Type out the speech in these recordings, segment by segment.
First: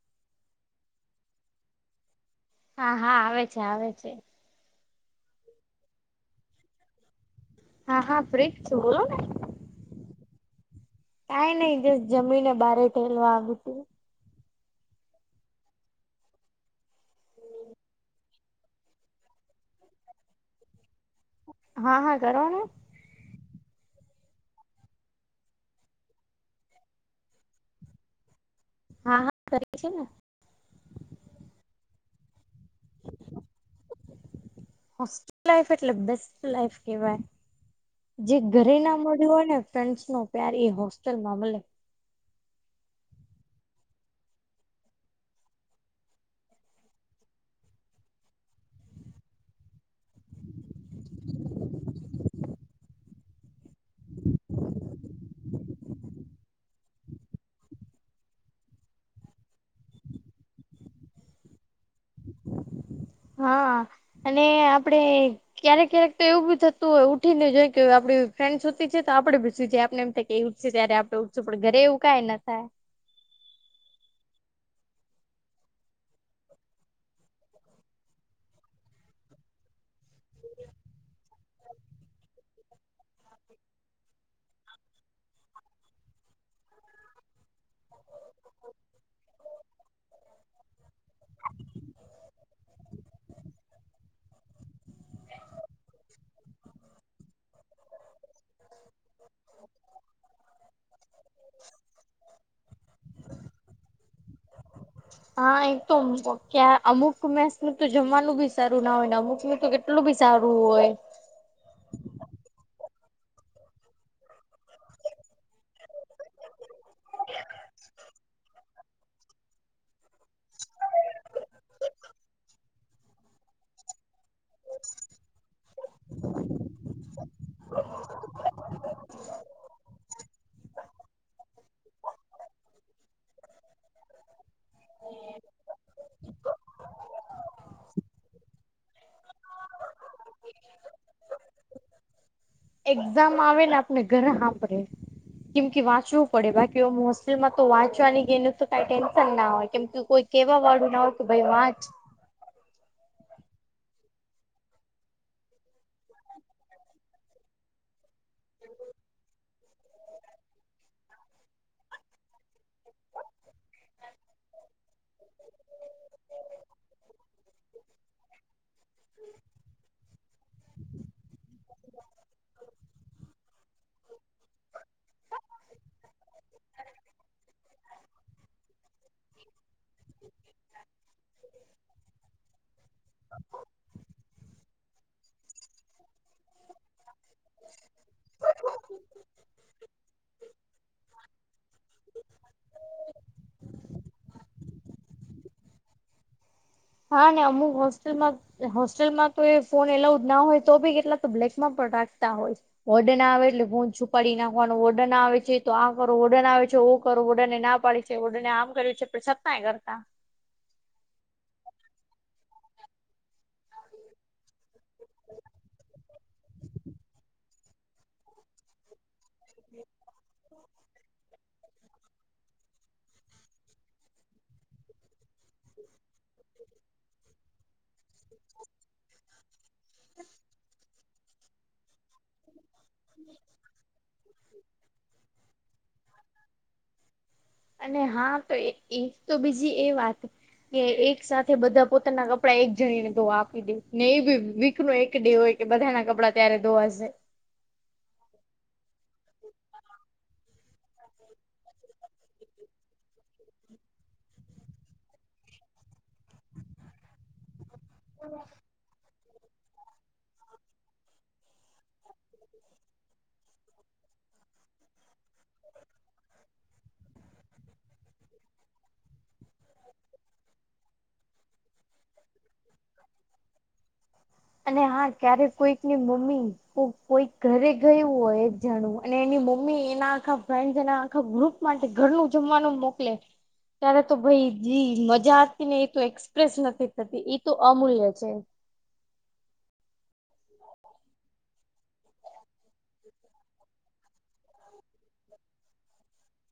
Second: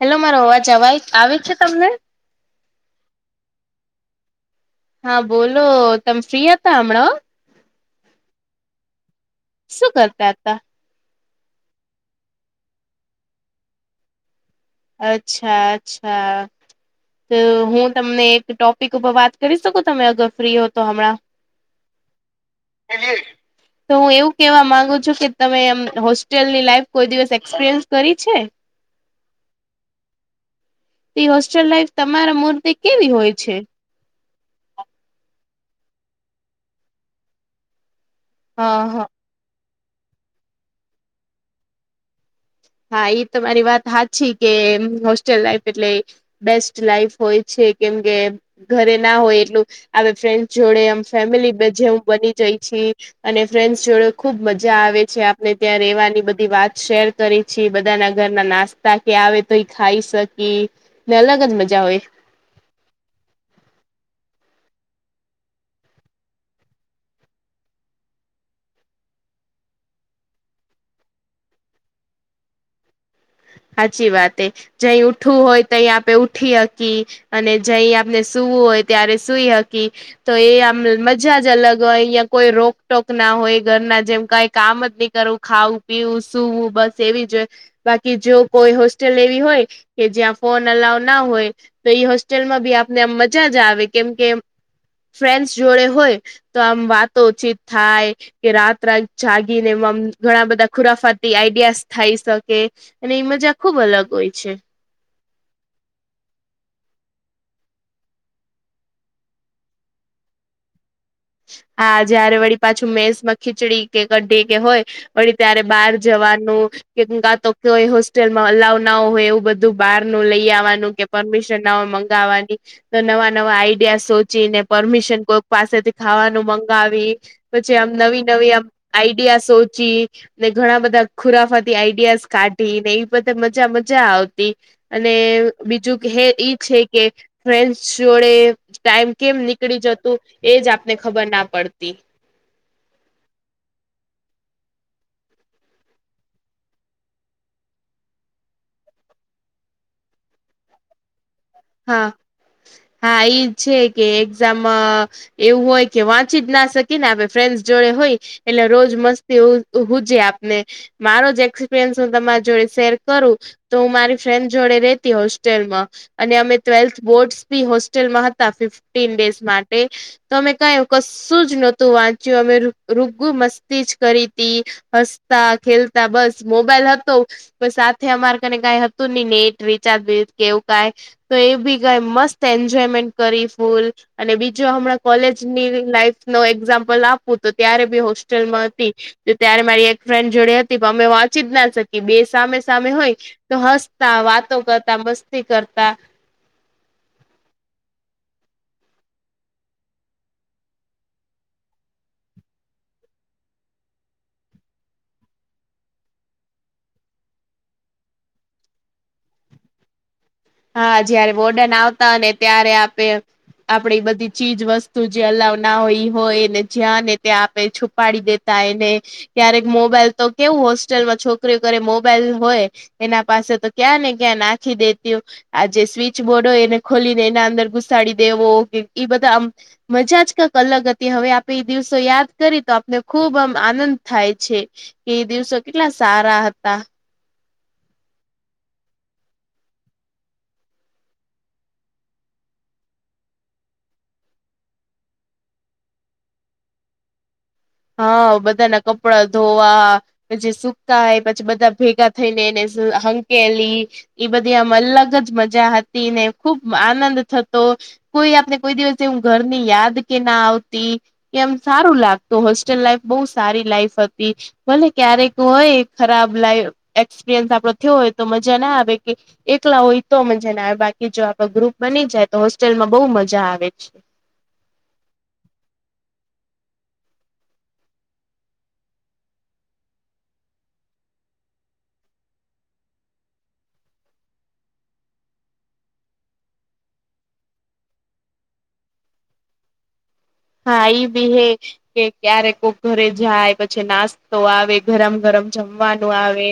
Hello મારો અવાજ આવય આવે છે તમને હા હા આવે છે આવે છે. હા બોલો તમે ફ્રી હતા હમણાં હા હા ફ્રી જ છું બોલો ને શું કરતા હતા કાઈ નઈ જ જમીનને બારે ટેલવા આવી તી અચ્છા અચ્છા હું તમને એક ટોપિક ઉપર વાત કરી શકો તમે અગર ફ્રી હો તો હમણાં હા હા કરો ને [inaudible] તો હું એવું કેવા માંગુ છું કે તમે એમ હોસ્ટેલની લાઈફ કોઈ દિવસ એક્સપિરિયન્સ કરી છે. હા હા કરી છે ને તે હોસ્ટેલ લાઈફ તમારા મૂર્તે કેવી હોય છે હોસ્ટેલ લાઈફ એટલે બેસ્ટ લાઈફ કેવાય જે ઘરે હા ના હા મળ્યું હોય ને ફ્રેન્ડસ નો પ્યાર એ હોસ્ટેલમાં મળે હા એ તમારી વાત હાચી કે હોસ્ટેલ લાઈફ એટલે બેસ્ટ લાઈફ હોય છે કેમ કે ઘરે ના હોય એટલું આવે ફ્રેન્ડસ જોડે એમ ફેમિલી જેમ બની જઈ છી અને ફ્રેન્ડ્સ જોડે ખુબ મજા આવે છે આપને ત્યાં રેવાની બધી વાત શેર કરી પછી બધા ના ઘરના નાસ્તા કે આવે તો એ ખાઈ શકી અલગ જ મજા હોય હા અને આપડે ક્યારેક ક્યારેક તો એવું બી થતું હોય ઉઠીને જોઈ કે આપડી ફ્રેન્ડસ હુંતી છે તો આપડે બી સૂઈ જાય આપણે એમ થાય ત્યારે આપડે ઉઠશું પણ ઘરે એવું કાઈ ના થાય સાચી વાત એ જઈ ઉઠવું હોય તહી આપે ઉઠી હકી અને જઈ આપને સુવું હોય ત્યારે સુઈ હકી તો એ આમ મજા જ અલગ હોય અહિયાં કોઈ રોકટોક ના હોય ઘરના જેમ કઈ કામ જ નહી કરવું ખાવું પીવું સૂવું બસ એવી જ કે જો કોઈ હોસ્ટેલ એવી હોય કે જ્યાં ફોન અલાઉ ના હોય તો ઈ હોસ્ટેલમાં ભી આપને આ મજા જ આવે કેમ કે ફ્રેન્ડસ જોડે હોય તો આમ વાતોચિત થાય કે રાત રાત જાગીને એમાં ઘણા બધા ખુરાફાતી આઈડિયાસ થાય શકે અને એ મજા ખુબ અલગ હોય છે. હા એક તો ક્યાં અમુક મેસ ન તો જમવાનું બી સારું ના હોય ને અમુક નું તો કે કેટલું બી સારુ હોય હા જયારે વળી પાછું મેસ માં ખીચડી કે ક્ઢી કે હોય વળી ત્યારે બહાર જવાનું કેમ કાતો કોઈ હોસ્ટેલમાં અલાવ ના હોય એવું બધું બહાર નું લઈ આવવાનું કે પરમિશન ન હોય મંગાવવાની તો નવા નવા આઈડિયા સોચીને પરમિશન કોઈક પાસેથી ખાવાનું મગાવી, પછી આમ નવી-નવી આમ આઈડિયા સોચી. ને ઘણા બધા ખુરાફાતી આઈડિયાઝ કાઢી ને, એવી બધી મજા મજા આવતી. અને બીજું હે ઈ છે કે. ફન્ડ જોડે ટાઈમ કેમ નીકળી જતું, એજ આપને ખબર ના પડતી. એક્ઝામ આવે ને, આપને ઘરે સાપરેે. કેમ કે વાંચવું પડે, બાકી હોસ્ટેલમાં તો વાંચવાની, ગ એને તો ક ટેન્શન ના હોય, કેમ કે કોઈ કેવા વાળું ના હો કે, ભાઈ વાચ હા, એજ છે કે, એક્ઝામ? એવું હોય કે, વાંચી જ ના શકી ને, આપણે ફ્રેન્ડસ જોડે હોય. એટલે રોજ મસ્તી હજે આપને. મારો જ એક્સપિરિયન્સ, હું તમારી જોડે શેર કરું. તો હું મારી ફ્રેન્ડ જોડે રેતી હોસ્ટેલમાં. અને અમે ટ્વેલ્થ બોર્ડસ બી હોસ્ટેલમાં હતા, ફિફ્ટીન ડેઝ માટે. તો અમે કઈ કશું જ નહોતું વાંચ્યું, અમે રૂગુ મસ્તી જ કરી હતી. હસતા-ખેલતા, બસ મોબાઈલ હતો. બ સાથે અમારે કને કઈ હતું નહી, નેટ રિચાર્જ કેવું ક તો એ બી કઈ મસ્ત એન્જોયમેન્ટ કરી ફૂલ. અને બીજો હમણાં કોલેજની લાઈફ નો એક્ઝામ્પલ આપવું, તો ત્યારે બી હોસ્ટેલમાં હતી. તો ત્યારે મારી એક ફ્રેન્ડ જોડે હતી, પણ અમે વાંચી જ ના શકીએ, બે સામે સામે હોય. તો હસતા વાતો કરતા, મસ્તી કરતા. હા, ના અમુક હોસ્ટેલમાં હોસ્ટેલમાં તો એ ફોન એલાઉ જ ના હોય, તો બી કેટલા તો બ્લેકમાં પણ રાખતા હોય. ઓડન આવે, એટલે ભન છુપાડી નાખવાનું, ઓર્ડન આવે છે, તો આ કરો ઓડન આવે છે, ઓ કરો વડન ના પાડે. ઓડને આમ કર્યું છે, પણ છતાંય કરતા. હા, જયારે વોર્ડન આવતા ને, ત્યારે આપણે આપણેે એ બધી ચીજ વસ્તુ જે અલાવ ના હોય, એ હોયને, જ્યાં ને ત્યાં આપે છુપાડી દે. ય ને, ક્યારેક મોબાઈલ તો કેવું હોસ્ટેલ માં છોકરીઓ કરે, મોબાઈલ હોય. એના પાસે તો ક્યાં ને, ક્યાં નાખી દેતી. આ જે સ્વિચ બોર્ડ હોય, એને ખોલી ને એના અંદર ગુસ્ સાડી દેવો, એ બધા આમ મજાજ કક અલગ તે હવે આપે એ દિવસો યાદ કરી તો, આપને ખુબ આમ આનંદ થાય છે. કે દિવસો કેટલા સારા હતા. અને હા તો, એ તો બીજી એ વાત. કે એક સાથે બધા પોતાના કપડા એક જણીને તો આપી દે ને, એ ભી વીક નો એક ડે હોય. કે બધા ના કપડા ત્યારે ધોવાશે. હા, બધાના કપડા ધોવા. પછી સુકાય, પછી બધા ભેગા થઈને, એને હંકેલી એઈ બધી આમ અલગ જ મજા હતી ને, ખુબ આનંદ થતો. કોઈ આપને કોઈ દિવસે હું ઘરની યાદ કે, ના આવતી, એમ સારું લાગતું. તો હોસ્ટેલ લાઈફ બહુ સારી લાાઈફ હતી. ભલે ક્યારેક હોય, ખરાબ લાઈ એક્સપિરિયન્સ આપડો થયો હોય, તો મજા ના આવે કે એકલા હોય તો, મજ ને બાકી, જો આપડો ગ્રુપ બની જા, ય તો હોસ્ટેલમાં બઉુ મજા આવે છે. અને હા, ક્યારે કોઈકની મમ્મી કોઈ ઘરે ગયું હોય એ જાણવું, અને એની મમ્મી એના આખા ફ્રેન્ડ એના આખા ગ્રુપ માટે ઘરનું જમવાનું મોકલે, ત્યારે તો ભાઈ મજાતી ને એ એક્સપ્રેસ નથી થતી ઈ તો અમૂલ્ય છે. હા ઈ બી હે કે ક્યારે કોક ઘરે જાય પછ છી નાસ્તો આવે, ગરમ-ગરમ જમવાનું આવે,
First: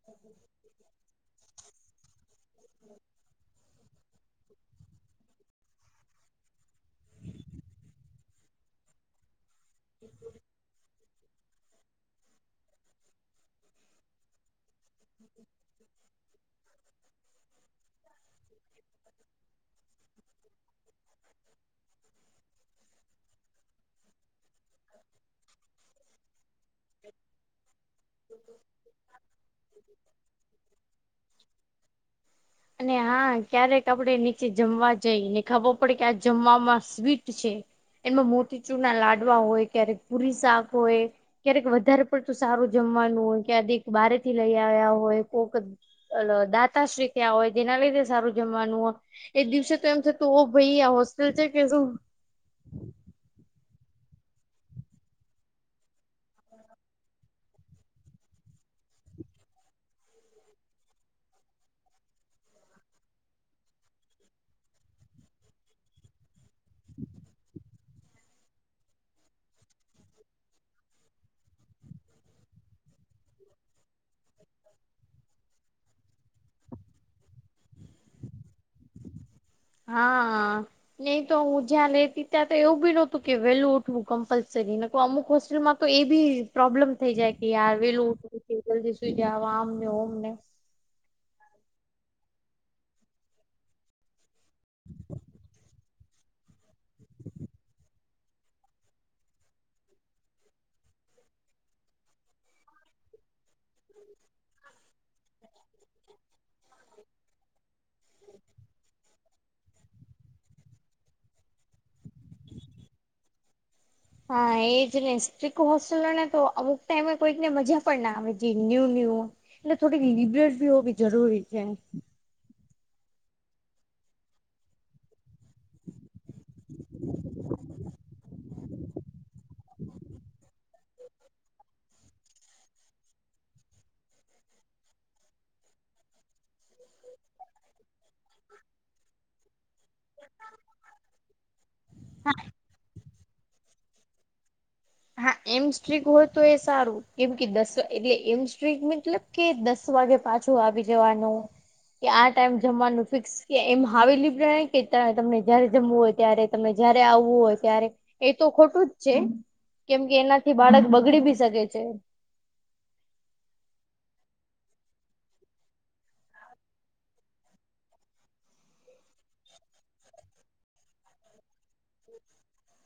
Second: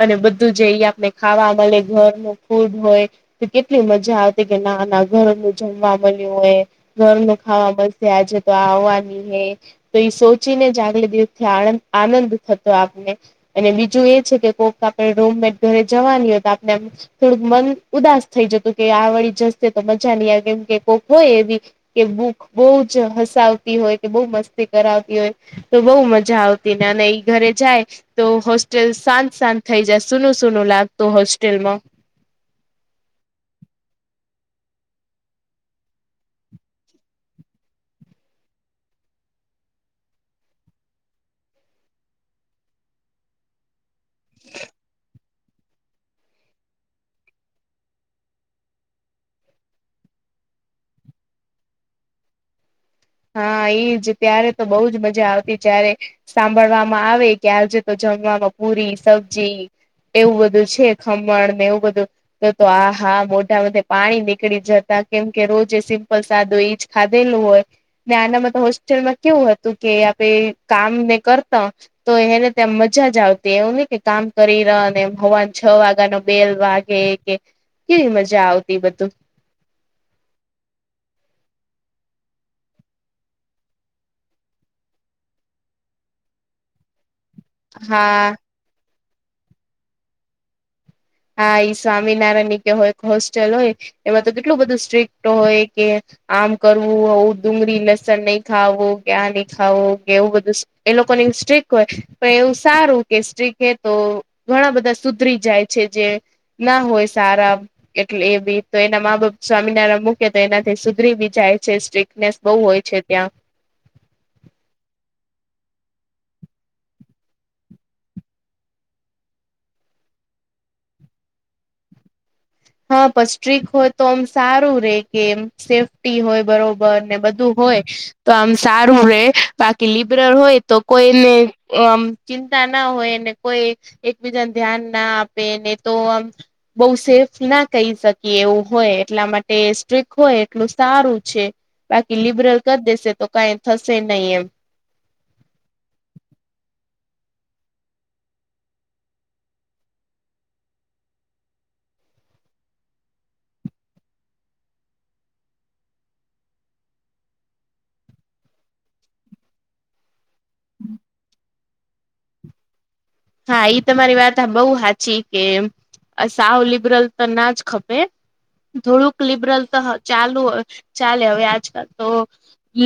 અને બધું જઈ આપણે ખાવા મલે, ઘર નું ફૂડ હોય તો કેટલી મજા આવતી કે ના-ના ઘરનું જમવા મલ્યું હોઈએ ઘરનું ખાવા મલસે, આજે તો આ આવવાની હે તો ઈ સો ચીને જ આગલે દિવસથી આણંદ આનંદ થતો આપને. અને બીજું એ છે કે કોક આપણે રૂમમેટ ઘરે જવાની હોય તો આપના થોડુંક મન ઉદાસ થઈ જતું કે આવડી જશે તો મજા નહીં આવે કેમ કે કોઈક હોય એવી કે ભૂખ બહું જ હસાવતી હોય કે બહું મસ્તી કરાવતી હોય તો બહુ મજા આવતી ને અને ઈ ઘરે જાય તો હોસ્ટેલ શાંત-શાંત થઈ જાય, સુનું-સનું લાગતું હોસ્ટેલમાં. અને હા ક્યારેક આપડે નીચે જમવા જઈ, ને ખબર પડે કે આજ જમવામાં સ્વીટ છે એમાં મોતીચૂરના લાડવા હોય, ક્યારેક પુરી-શાક હોય ક્યારેક વધારે પડતું સારું જમવાનું હોય ક્યાદીક બહારે થી લઈ આયા હોય કોક ઓલો દાતા શ્રી ત્યાં હોય જેના લીધે સારું જમવાનું હોય, એ દિવસે તો એમ થતું ઓહ ભઈ આ હોસ્ટેલ છે કે શું હા ઈજ. ત્યારે તો બહુ જ મજા આવતી જયારે સાંભળવામાં આવે કે આજે તો જમવામાં પુરી, સબજી એવું બધું છે, ખમણ ને એવું બધું તો-તો આહા મોઢામાંથી પાણી નીકળી જતા કેમ કે રોજ [unintelligible] [unintelligible] ઈજ ખાધેલું હોય ને આનામાં તો હોસ્ટેલ માં કેવું હતું કે આપે કામ ને કરતા તો એને ત્યા મજા જ આવતી, એવું નહીં કે કામ કરી રહ ને એમ હવા છ વાગા નો બેલ વાગ કેઈ કે કેવી મજા આવતી ઈ બધું. હા. ને ઈ તો હું જ્યાં રહેતી ત્યાં તો એવું બી નહોતું કે વહેલું ઊઠવું કમ્પલસરી. નકર અમુક હોસ્ટેલમાં તો એ બી પ્રોબ્લેમ થઈ જાય કે, યાર વહેલું હા ઊઠવું કે જલ્દી સૂઈ જાવ, આમ ને ઓમ ને. હા, ઈ સ્વામિનારાયણની કે હોય હોસ્ટેલ હોય એમાં તો કેટલું બધું સ્ટ્રિક્ટ હોય કે આમ કરવું, આવું જ ડુંગળી, લસ સણ નહીં ખાવું, કે આ નહીં ખાવું કે એવું બધું, એ લોકો એવું સ્ટ્રિક્ટ હોય. પણ એવું સારું કે સ્ટ્રિક્ટ હે તો ઘણા બધા સુધરી જાય છે, જે ના હોય સારા. એટલે એ બી તો એના મા-બાપ સ્વામિનારાયણ મૂકે તો એનાથી સુધરી બી જાય છે સ્ટ્રિક્ટ નેસ બહુ હોય છે ત્યાં. હા, એ જ ને. સ્ટ્રિક્ટ હોસ્ટેલવાળાને તો ને તો અમુક ટાઈમે કોઈકને મજા પણ ના આવે જી ન્યૂ-ન્યૂ એટલે થોડીક લિબર્ટી હોવી જરૂરી છે. હા, પણ સ્ટ્રિક્ટ હોય તો આમ સારું રહે કે એમ સેફ ટી હોય બરાબર, ને બધું હોય તો આમ સારું રહે, બાકી લિબરલ હોય તો કોઈને ચિંતા આમ ના હોય અને કોઈ એકબીજાને ધ્યાન ના આપે ને, તો આમ બહુ સેફ ના કહી શકીએ એવું હોય, એટલા માટે સ્ટ્રિક્ટ હોય એટલું સારું છે. બાકી લિબરલ કર દેશે તો કાંઈ થશે નહીં એમ. હા, એમ સ્ટ્રિક્ટ હોય તો એ સારું, કેમ કે દસ એટલે એમ સ્ટ્રિક્ટ મતલબ કે દસ વાગે પાછું આવી જવાનું. કે આ ટાઈમ જમવાનું ફિક્સ કે એમ, [unintelligible] કે ત તમને જ્યારે જમવું હોય ત્યારે તમે જ્યારે આવવું હોય ત્યારે, એ તો ખોટું જ છે. કેમ કે, એનાથી બાળક બગડી બી શકે છે. હા, એ તમારી વાત બહુ સાચી કે. અ, સાવ લિબરલ તો ના જ ખપે. થોડુંક લિબરલ તો ચાલે, હવે આજકાલ તો.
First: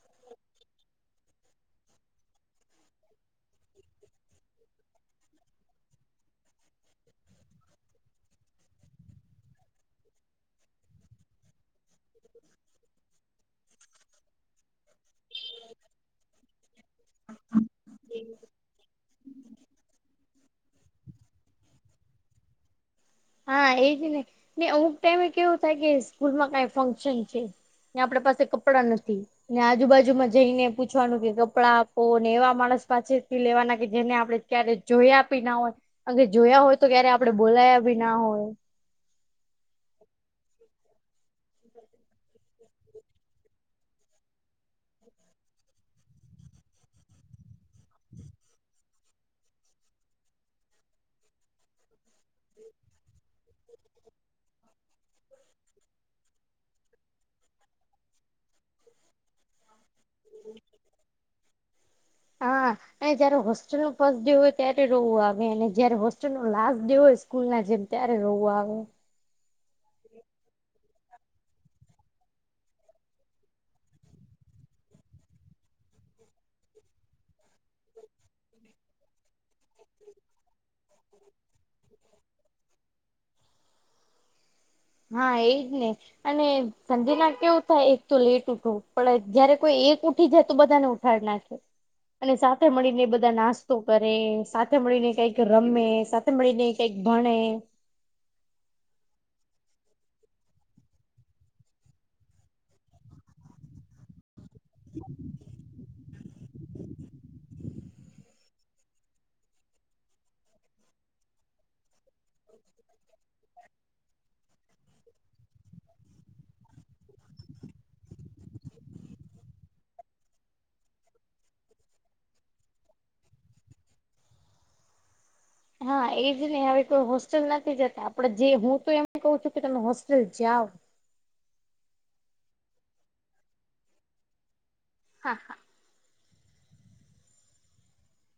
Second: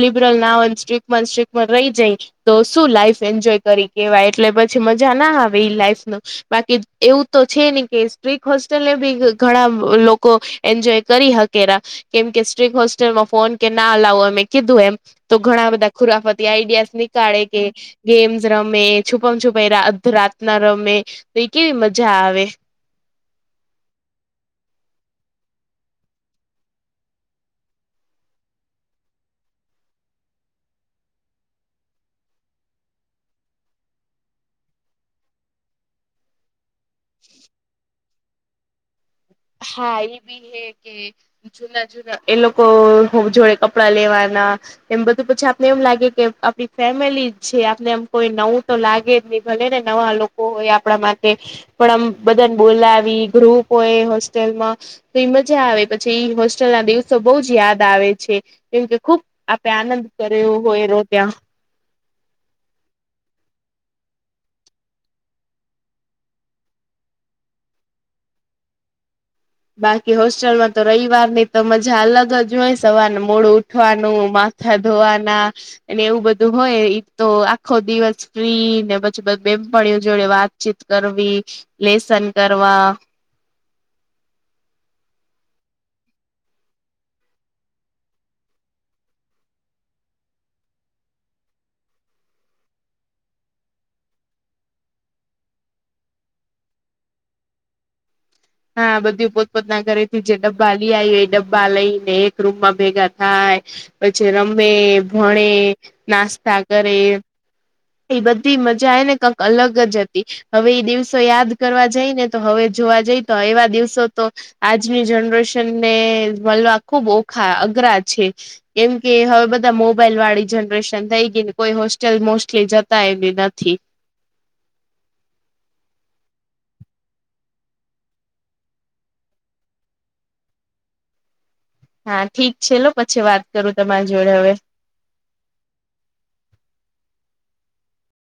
લિબરલ ના, સ્ટ્રિક્ટમાં સ્ટ્રિક્ટ રહે જાય. તો શું લાઈફ એન્જોય કરી કહેવાય? એટલે પછી મજા ના આવે એ લાઈફ ના. બાકી એવું તો છે ને, કે સ્ટ્રિક્ટ હોસ્ટેલને બી ઘણા લોકો. એન્જોય કરી શકે ને, કેમ કે સ્ટ્રિક્ટ હોસ્ટેલમાં ફોન કે ના લાવો, અમે કીધું એમ. તો ઘણા બધા ખુરાફાતી આઈડિયાઝ નીકળે કે ગેમ્સ રમે, છુપમ છુપાઈ. રાતના રમે તો, એ કેવી મજા આવે. હા, એ જ ને, અમુક ટાઈમે કેવું થાય કે, સ્કૂલમાં કંઈ ફંક્શન છે. હા, આપણી પાસે કપડાં નથી. ને આજુબાજુમાં જઈને પૂછવાનું કે, કપડાં આપો ને, એવા માણસ પાસેથી લેવાના કે જેને આપણે ક્યારે જોયા પણ ના હોય, અને જોયા હોય તો, ક્યારે આપણે બોલ્યા પણ ના હોય. હા, એ પણ છે કે, જૂના-જૂના એ લોકો જોડેથી કપડાં લેવાના. એમ બધું પછી આપણને એમ લાગે કે, આપણી ફેમિલી છે, આપણને એમ કોઈ નવું તો લાગે જ નહીં. ભલે ને નવા લોકો હોય, આપણા માટે પણ આમ બધાને બોલાવી ગ્રુપ હોય. હોસ્ટેલમાં તો મજા આવે, પછી હોસ્ટેલના દિવસો બહુ યાદ આવે છે. કેમ કે ખૂબ આનંદ કર્યો હોય, ત્યાં. હા, જ્યારે હોસ્ટેલનો ફર્સ્ટ ડે હોય, ત્યારે રડવું આવે, અને જ્યારે હોસ્ટેલનો લાસ્ટ ડે હોય. સ્કૂલના જેમ ત્યારે રડવું આવે. બાકી હોસ્ટેલમાં તો રવિવારની તો મજા અલગ જ હોય, સવારે મોડું ઊઠવાનું. થવાનું. અને એવું બધું હોય, એ તો આખો દિવસ ફ્રી ને પછી બધી બહેનપણીઓ જોડે વાત. ચિટચેટ કરવી, લેસન કરવા. હા, એ જ ને. અને સાંજે એવું ને કેવું થાય, એક તો લેટ ઊઠો, પણ જ્યારે કોઈ એક ઊઠી જાય તો બધાને ભણાવવાના છે. અને સાથે મળીને, બધા નાસ્તો કરે, સાથે મળીને કઈક રમે. મળી નઈ કઈક ભણે. હા, બધી પોતપોતના ઘરેથી જે ડબ્બા લઈ આવી, એ ડબ્બા લઈને, એક રૂમમાં ભેગા થાય. પછી રમે, ભણે નાસ્તા કરે. હ. એ બધી મજા આવે ને, કંક અલગ જ હતી, હવે એ દિવસો યાદ કરવા જાય ને, તો હવે જોવા જઈ. તો એવા દિવસો તો. આજની જનરેશન ને, મળવા ખુબ ઓખા અઘરા છે. કેમ કે, હવે બધા મોબાઈલ વાળી જનરેશન થઈ ગઈ ને, કોઈ હોસ્ટેલ મો. જતા એને નથી. હા, એજ નહી, હ કોઈ હોસ્ટેલ નથી જતા, આપડે જે હું તો એમ કઉ છું કે, તમે હોસ્ટેલ જાાવ. હા, ઠીક છે લો, પછી વાત કરું તમારી જોડે, હવે. હા, હા.